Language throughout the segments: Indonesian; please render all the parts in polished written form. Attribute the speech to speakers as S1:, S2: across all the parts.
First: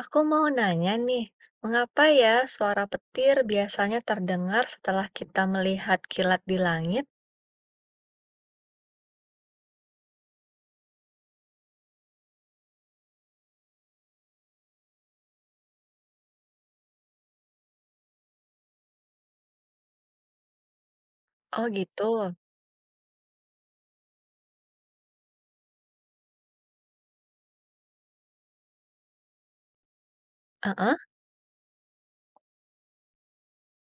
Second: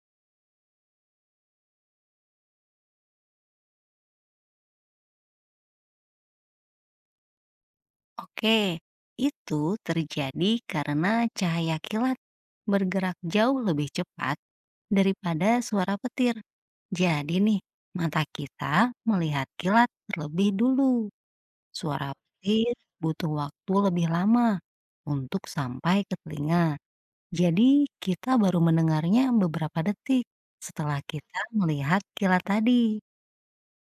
S1: Aku mau nanya nih, mengapa ya suara petir biasanya terdengar setelah kita melihat kilat di langit?
S2: Oke, itu terjadi karena cahaya kilat bergerak jauh lebih cepat daripada suara petir. Jadi nih, mata kita melihat kilat terlebih dulu.
S1: Oh
S2: Suara
S1: gitu.
S2: petir butuh waktu lebih lama untuk sampai ke telinga. Jadi kita baru mendengarnya beberapa detik
S1: Heeh.
S2: setelah kita melihat kilat tadi.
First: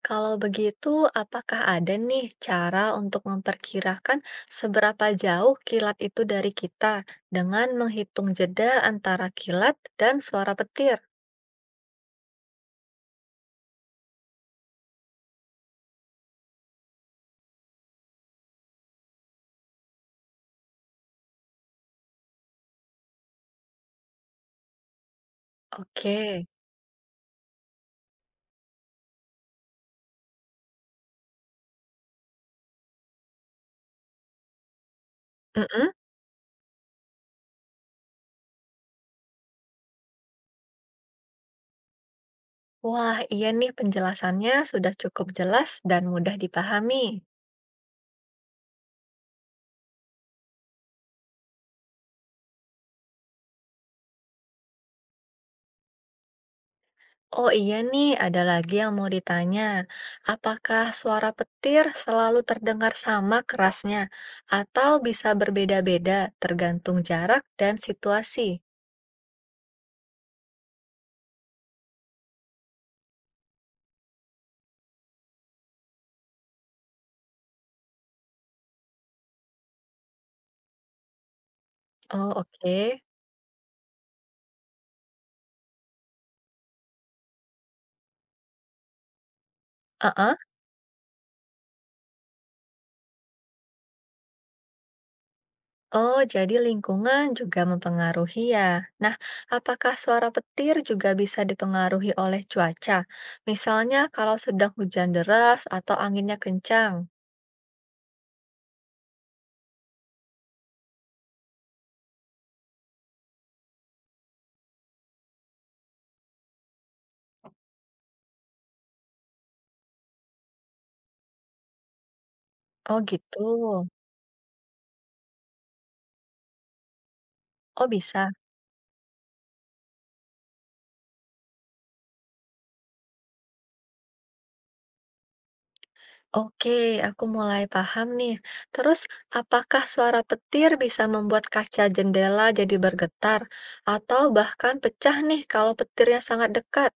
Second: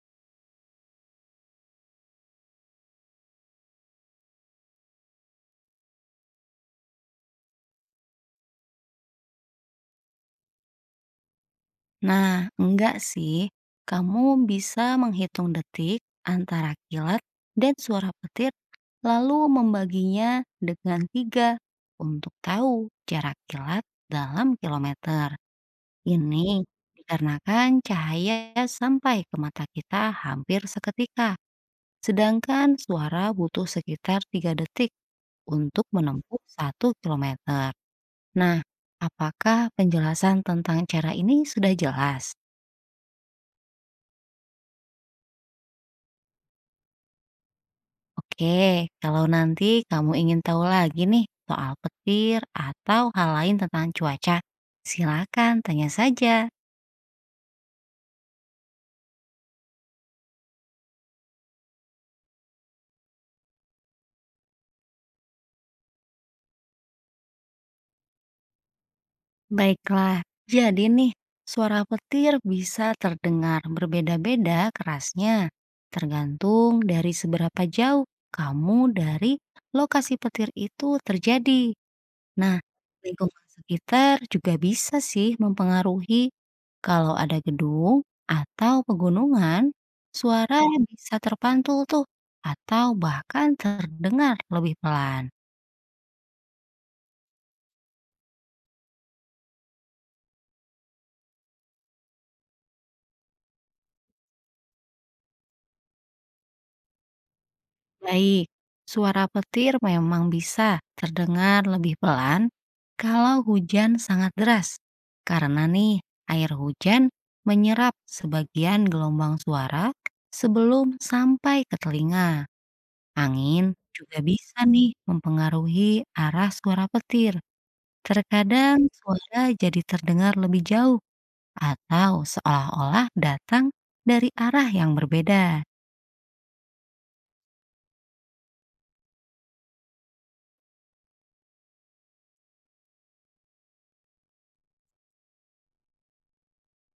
S1: Kalau begitu, apakah ada nih cara untuk memperkirakan seberapa jauh kilat itu dari kita dengan menghitung jeda antara kilat dan suara petir?
S2: Nah, enggak sih. Kamu bisa menghitung detik antara kilat dan suara petir, lalu membaginya dengan tiga untuk tahu jarak kilat dalam kilometer.
S1: Oke.
S2: Ini dikarenakan cahaya sampai ke mata kita hampir seketika, sedangkan suara butuh sekitar 3 detik untuk
S1: Mm-mm.
S2: menempuh 1 kilometer. Nah, apakah penjelasan tentang cara ini sudah jelas?
S1: Wah, iya nih penjelasannya sudah cukup jelas dan mudah dipahami.
S2: Oke, kalau nanti kamu ingin tahu lagi nih soal petir atau hal lain tentang cuaca, silakan tanya saja.
S1: Oh iya nih, ada lagi yang mau ditanya. Apakah suara petir selalu terdengar sama kerasnya atau bisa berbeda-beda tergantung jarak dan situasi?
S2: Baiklah, jadi nih suara petir bisa terdengar berbeda-beda kerasnya, tergantung dari seberapa jauh kamu dari lokasi petir itu terjadi.
S1: Oh
S2: Nah,
S1: oke.
S2: lingkungan sekitar juga bisa sih mempengaruhi. Kalau ada gedung atau pegunungan,
S1: Heeh.
S2: suara bisa terpantul tuh atau bahkan terdengar lebih pelan.
S1: Oh, jadi lingkungan juga mempengaruhi ya. Nah, apakah suara petir juga bisa dipengaruhi oleh cuaca? Misalnya kalau sedang hujan deras atau anginnya kencang.
S2: Baik, suara petir memang bisa terdengar lebih pelan kalau hujan sangat deras. Karena nih, air hujan menyerap sebagian gelombang suara sebelum sampai ke telinga.
S1: Oh gitu.
S2: Angin juga bisa nih mempengaruhi arah suara petir.
S1: Oh bisa.
S2: Terkadang suara jadi terdengar lebih jauh atau seolah-olah datang dari arah yang berbeda.
S1: Oke, aku mulai paham nih. Terus, apakah suara petir bisa membuat kaca jendela jadi bergetar atau bahkan pecah nih kalau petirnya sangat dekat?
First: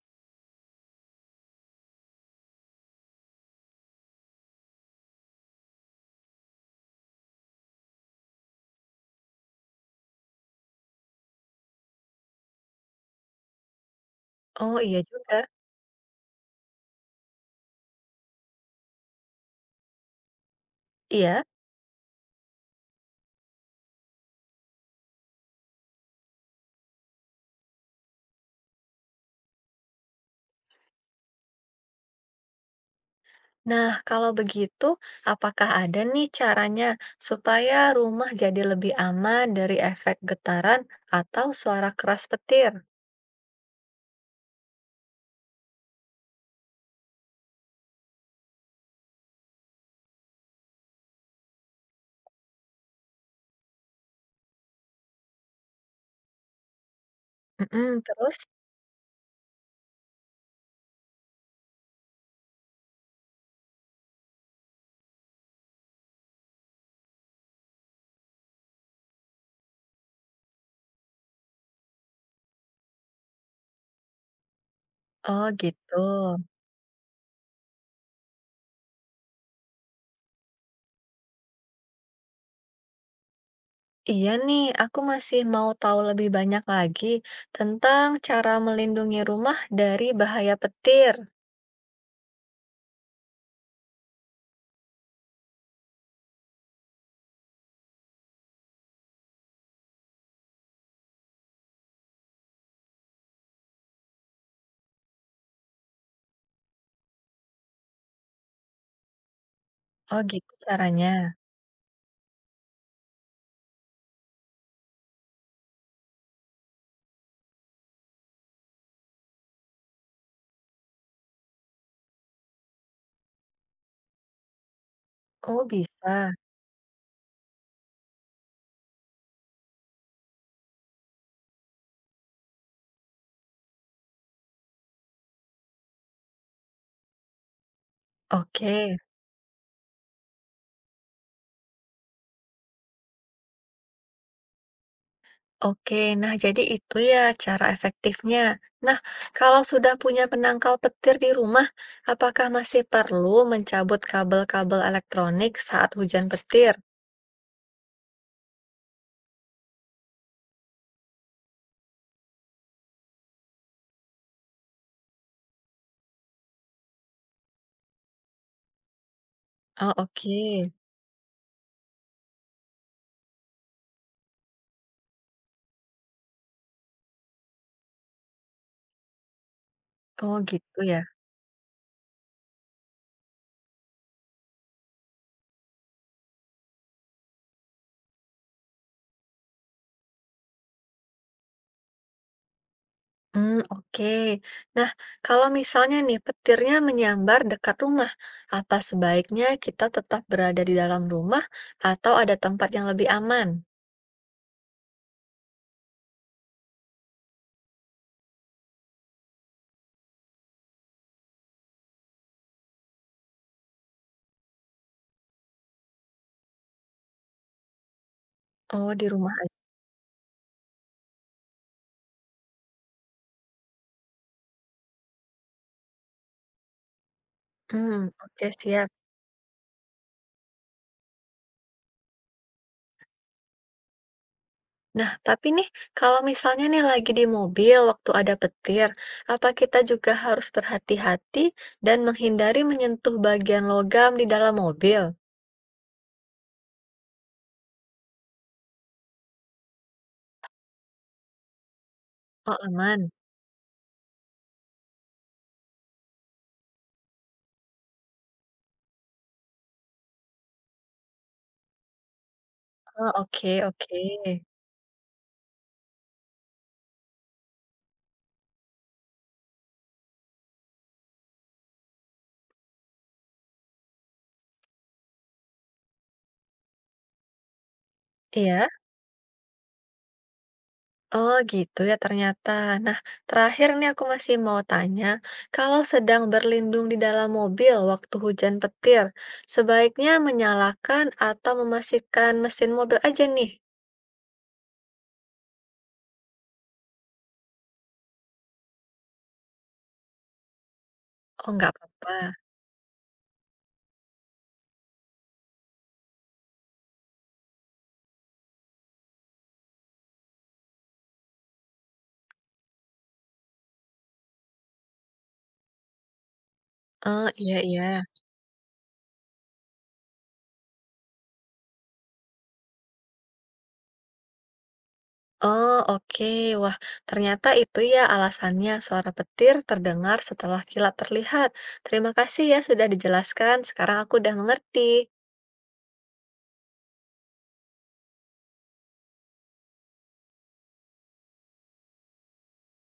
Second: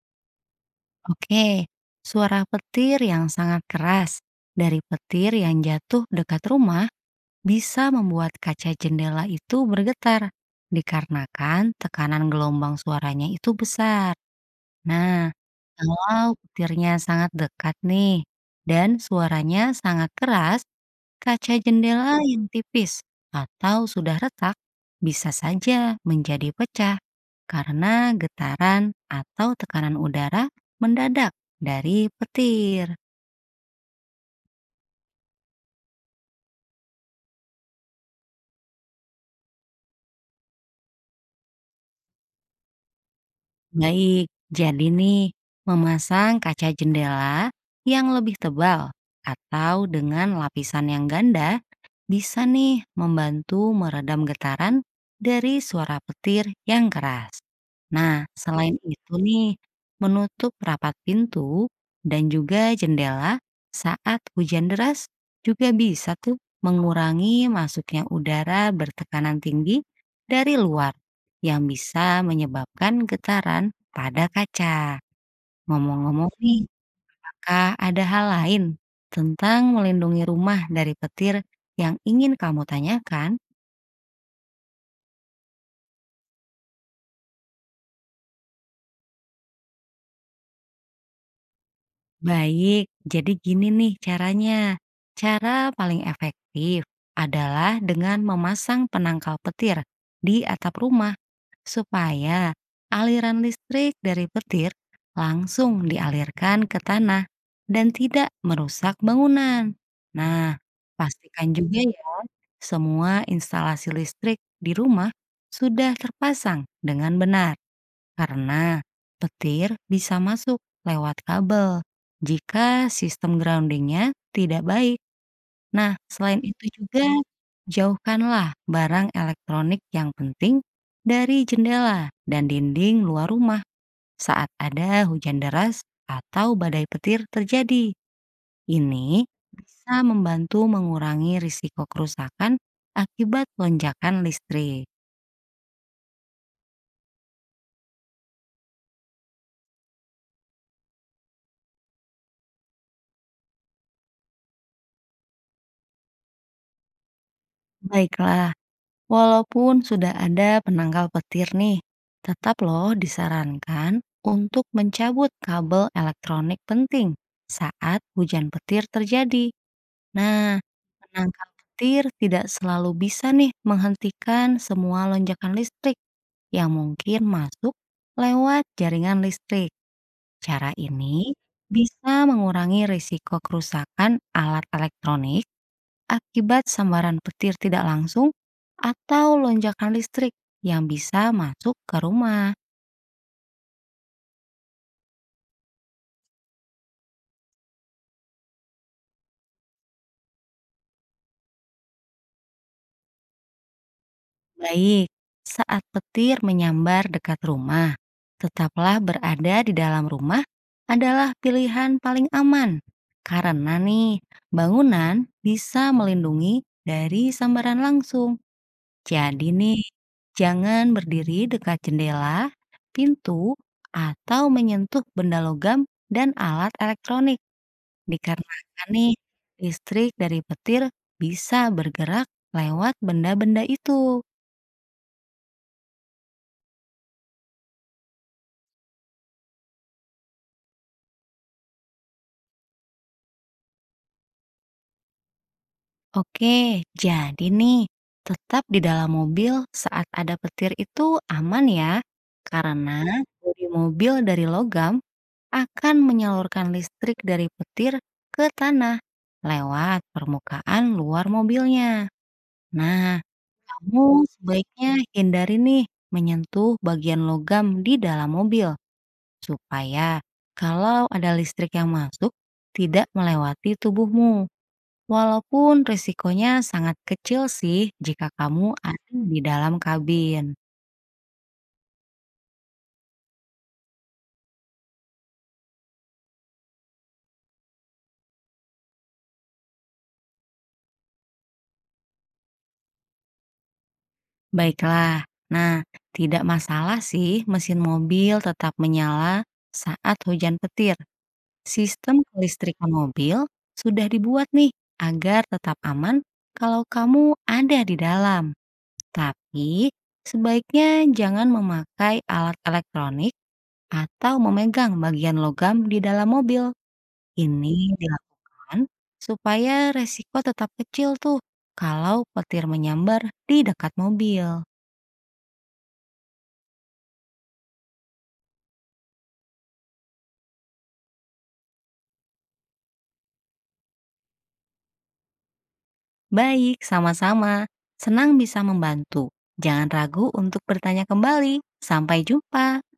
S2: Oke, suara petir yang sangat keras dari petir yang jatuh dekat rumah bisa membuat kaca jendela itu bergetar dikarenakan tekanan gelombang suaranya itu besar.
S1: Oh iya
S2: Nah,
S1: juga.
S2: kalau petirnya sangat dekat nih, dan suaranya sangat keras,
S1: Iya.
S2: kaca jendela yang tipis atau sudah retak bisa saja menjadi pecah karena getaran atau tekanan udara mendadak dari petir.
S1: Nah, kalau begitu, apakah ada nih caranya supaya rumah jadi lebih aman dari efek getaran atau suara keras petir?
S2: Baik, jadi nih, memasang kaca jendela yang lebih tebal atau dengan lapisan yang ganda bisa nih membantu meredam getaran dari suara petir yang keras.
S1: Mm-mm,
S2: Nah,
S1: terus,
S2: selain itu nih, menutup rapat pintu dan juga jendela saat hujan deras juga bisa tuh mengurangi masuknya udara bertekanan tinggi dari luar yang bisa menyebabkan getaran pada kaca.
S1: oh gitu.
S2: Ngomong-ngomong nih, apakah ada hal lain tentang melindungi rumah dari petir yang ingin kamu tanyakan?
S1: Iya nih, aku masih mau tahu lebih banyak lagi tentang cara melindungi rumah dari bahaya petir.
S2: Baik, jadi gini nih caranya. Cara paling efektif adalah dengan memasang penangkal petir di atap rumah supaya aliran listrik dari petir langsung dialirkan ke tanah dan tidak merusak bangunan.
S1: Oh gitu
S2: Nah,
S1: caranya.
S2: pastikan juga ya semua instalasi listrik di rumah sudah terpasang dengan benar karena petir bisa masuk lewat kabel jika sistem groundingnya tidak baik.
S1: Oh
S2: Nah,
S1: bisa.
S2: selain itu juga, jauhkanlah barang elektronik yang penting dari jendela dan dinding luar rumah saat ada hujan deras atau badai petir terjadi.
S1: Oke,
S2: Ini bisa membantu mengurangi risiko kerusakan akibat lonjakan listrik.
S1: oke. Nah jadi itu ya cara efektifnya. Nah kalau sudah punya penangkal petir di rumah, apakah masih perlu mencabut kabel-kabel elektronik saat hujan petir?
S2: Baiklah, walaupun sudah ada penangkal petir nih, tetap loh disarankan untuk mencabut kabel elektronik penting saat hujan petir terjadi.
S1: Oh
S2: Nah,
S1: oke.
S2: penangkal petir tidak selalu bisa nih menghentikan semua lonjakan listrik yang mungkin masuk lewat jaringan listrik.
S1: Oh
S2: Cara
S1: gitu ya.
S2: ini bisa mengurangi risiko kerusakan alat elektronik akibat sambaran petir tidak langsung atau lonjakan listrik yang bisa masuk ke rumah.
S1: Hmm, oke. Nah, kalau misalnya nih petirnya menyambar dekat rumah, apa sebaiknya kita tetap berada di dalam rumah atau ada tempat yang lebih aman?
S2: Baik, saat petir menyambar dekat rumah, tetaplah berada di dalam rumah adalah pilihan paling aman. Karena nih, bangunan bisa melindungi dari sambaran langsung.
S1: Oh, di rumah
S2: Jadi
S1: aja.
S2: nih, jangan berdiri dekat jendela, pintu, atau menyentuh benda logam dan alat elektronik.
S1: Hmm, oke
S2: Dikarenakan
S1: siap.
S2: nih, listrik dari petir bisa bergerak lewat benda-benda itu.
S1: Nah, tapi nih kalau misalnya nih lagi di mobil waktu ada petir, apa kita juga harus berhati-hati dan menghindari menyentuh bagian logam di dalam mobil?
S2: Oke, jadi nih, tetap di dalam mobil saat ada petir itu aman ya,
S1: Oh, aman?
S2: karena bodi mobil dari logam akan menyalurkan listrik dari petir ke tanah lewat permukaan luar mobilnya.
S1: Oh,
S2: Nah,
S1: oke oke.
S2: kamu sebaiknya hindari nih menyentuh bagian logam di dalam mobil supaya kalau ada listrik yang masuk tidak melewati tubuhmu. Walaupun risikonya sangat kecil sih jika
S1: Iya?
S2: kamu ada di dalam kabin.
S1: Oh gitu ya ternyata. Nah, terakhir nih aku masih mau tanya, kalau sedang berlindung di dalam mobil waktu hujan petir, sebaiknya menyalakan atau memastikan mesin mobil aja nih?
S2: Baiklah, nah tidak masalah sih mesin mobil tetap menyala saat hujan petir.
S1: Oh nggak apa-apa.
S2: Sistem kelistrikan mobil sudah dibuat nih agar tetap aman kalau kamu ada di dalam. Tapi sebaiknya jangan memakai alat elektronik atau memegang bagian logam di dalam mobil.
S1: Oh iya
S2: Ini
S1: iya.
S2: dilakukan supaya resiko tetap kecil tuh kalau petir menyambar di dekat mobil.
S1: Oh oke, wah ternyata itu ya alasannya suara petir terdengar setelah kilat terlihat. Terima kasih ya sudah dijelaskan, sekarang aku udah mengerti.
S2: Baik, sama-sama. Senang bisa membantu. Jangan ragu untuk bertanya kembali. Sampai jumpa.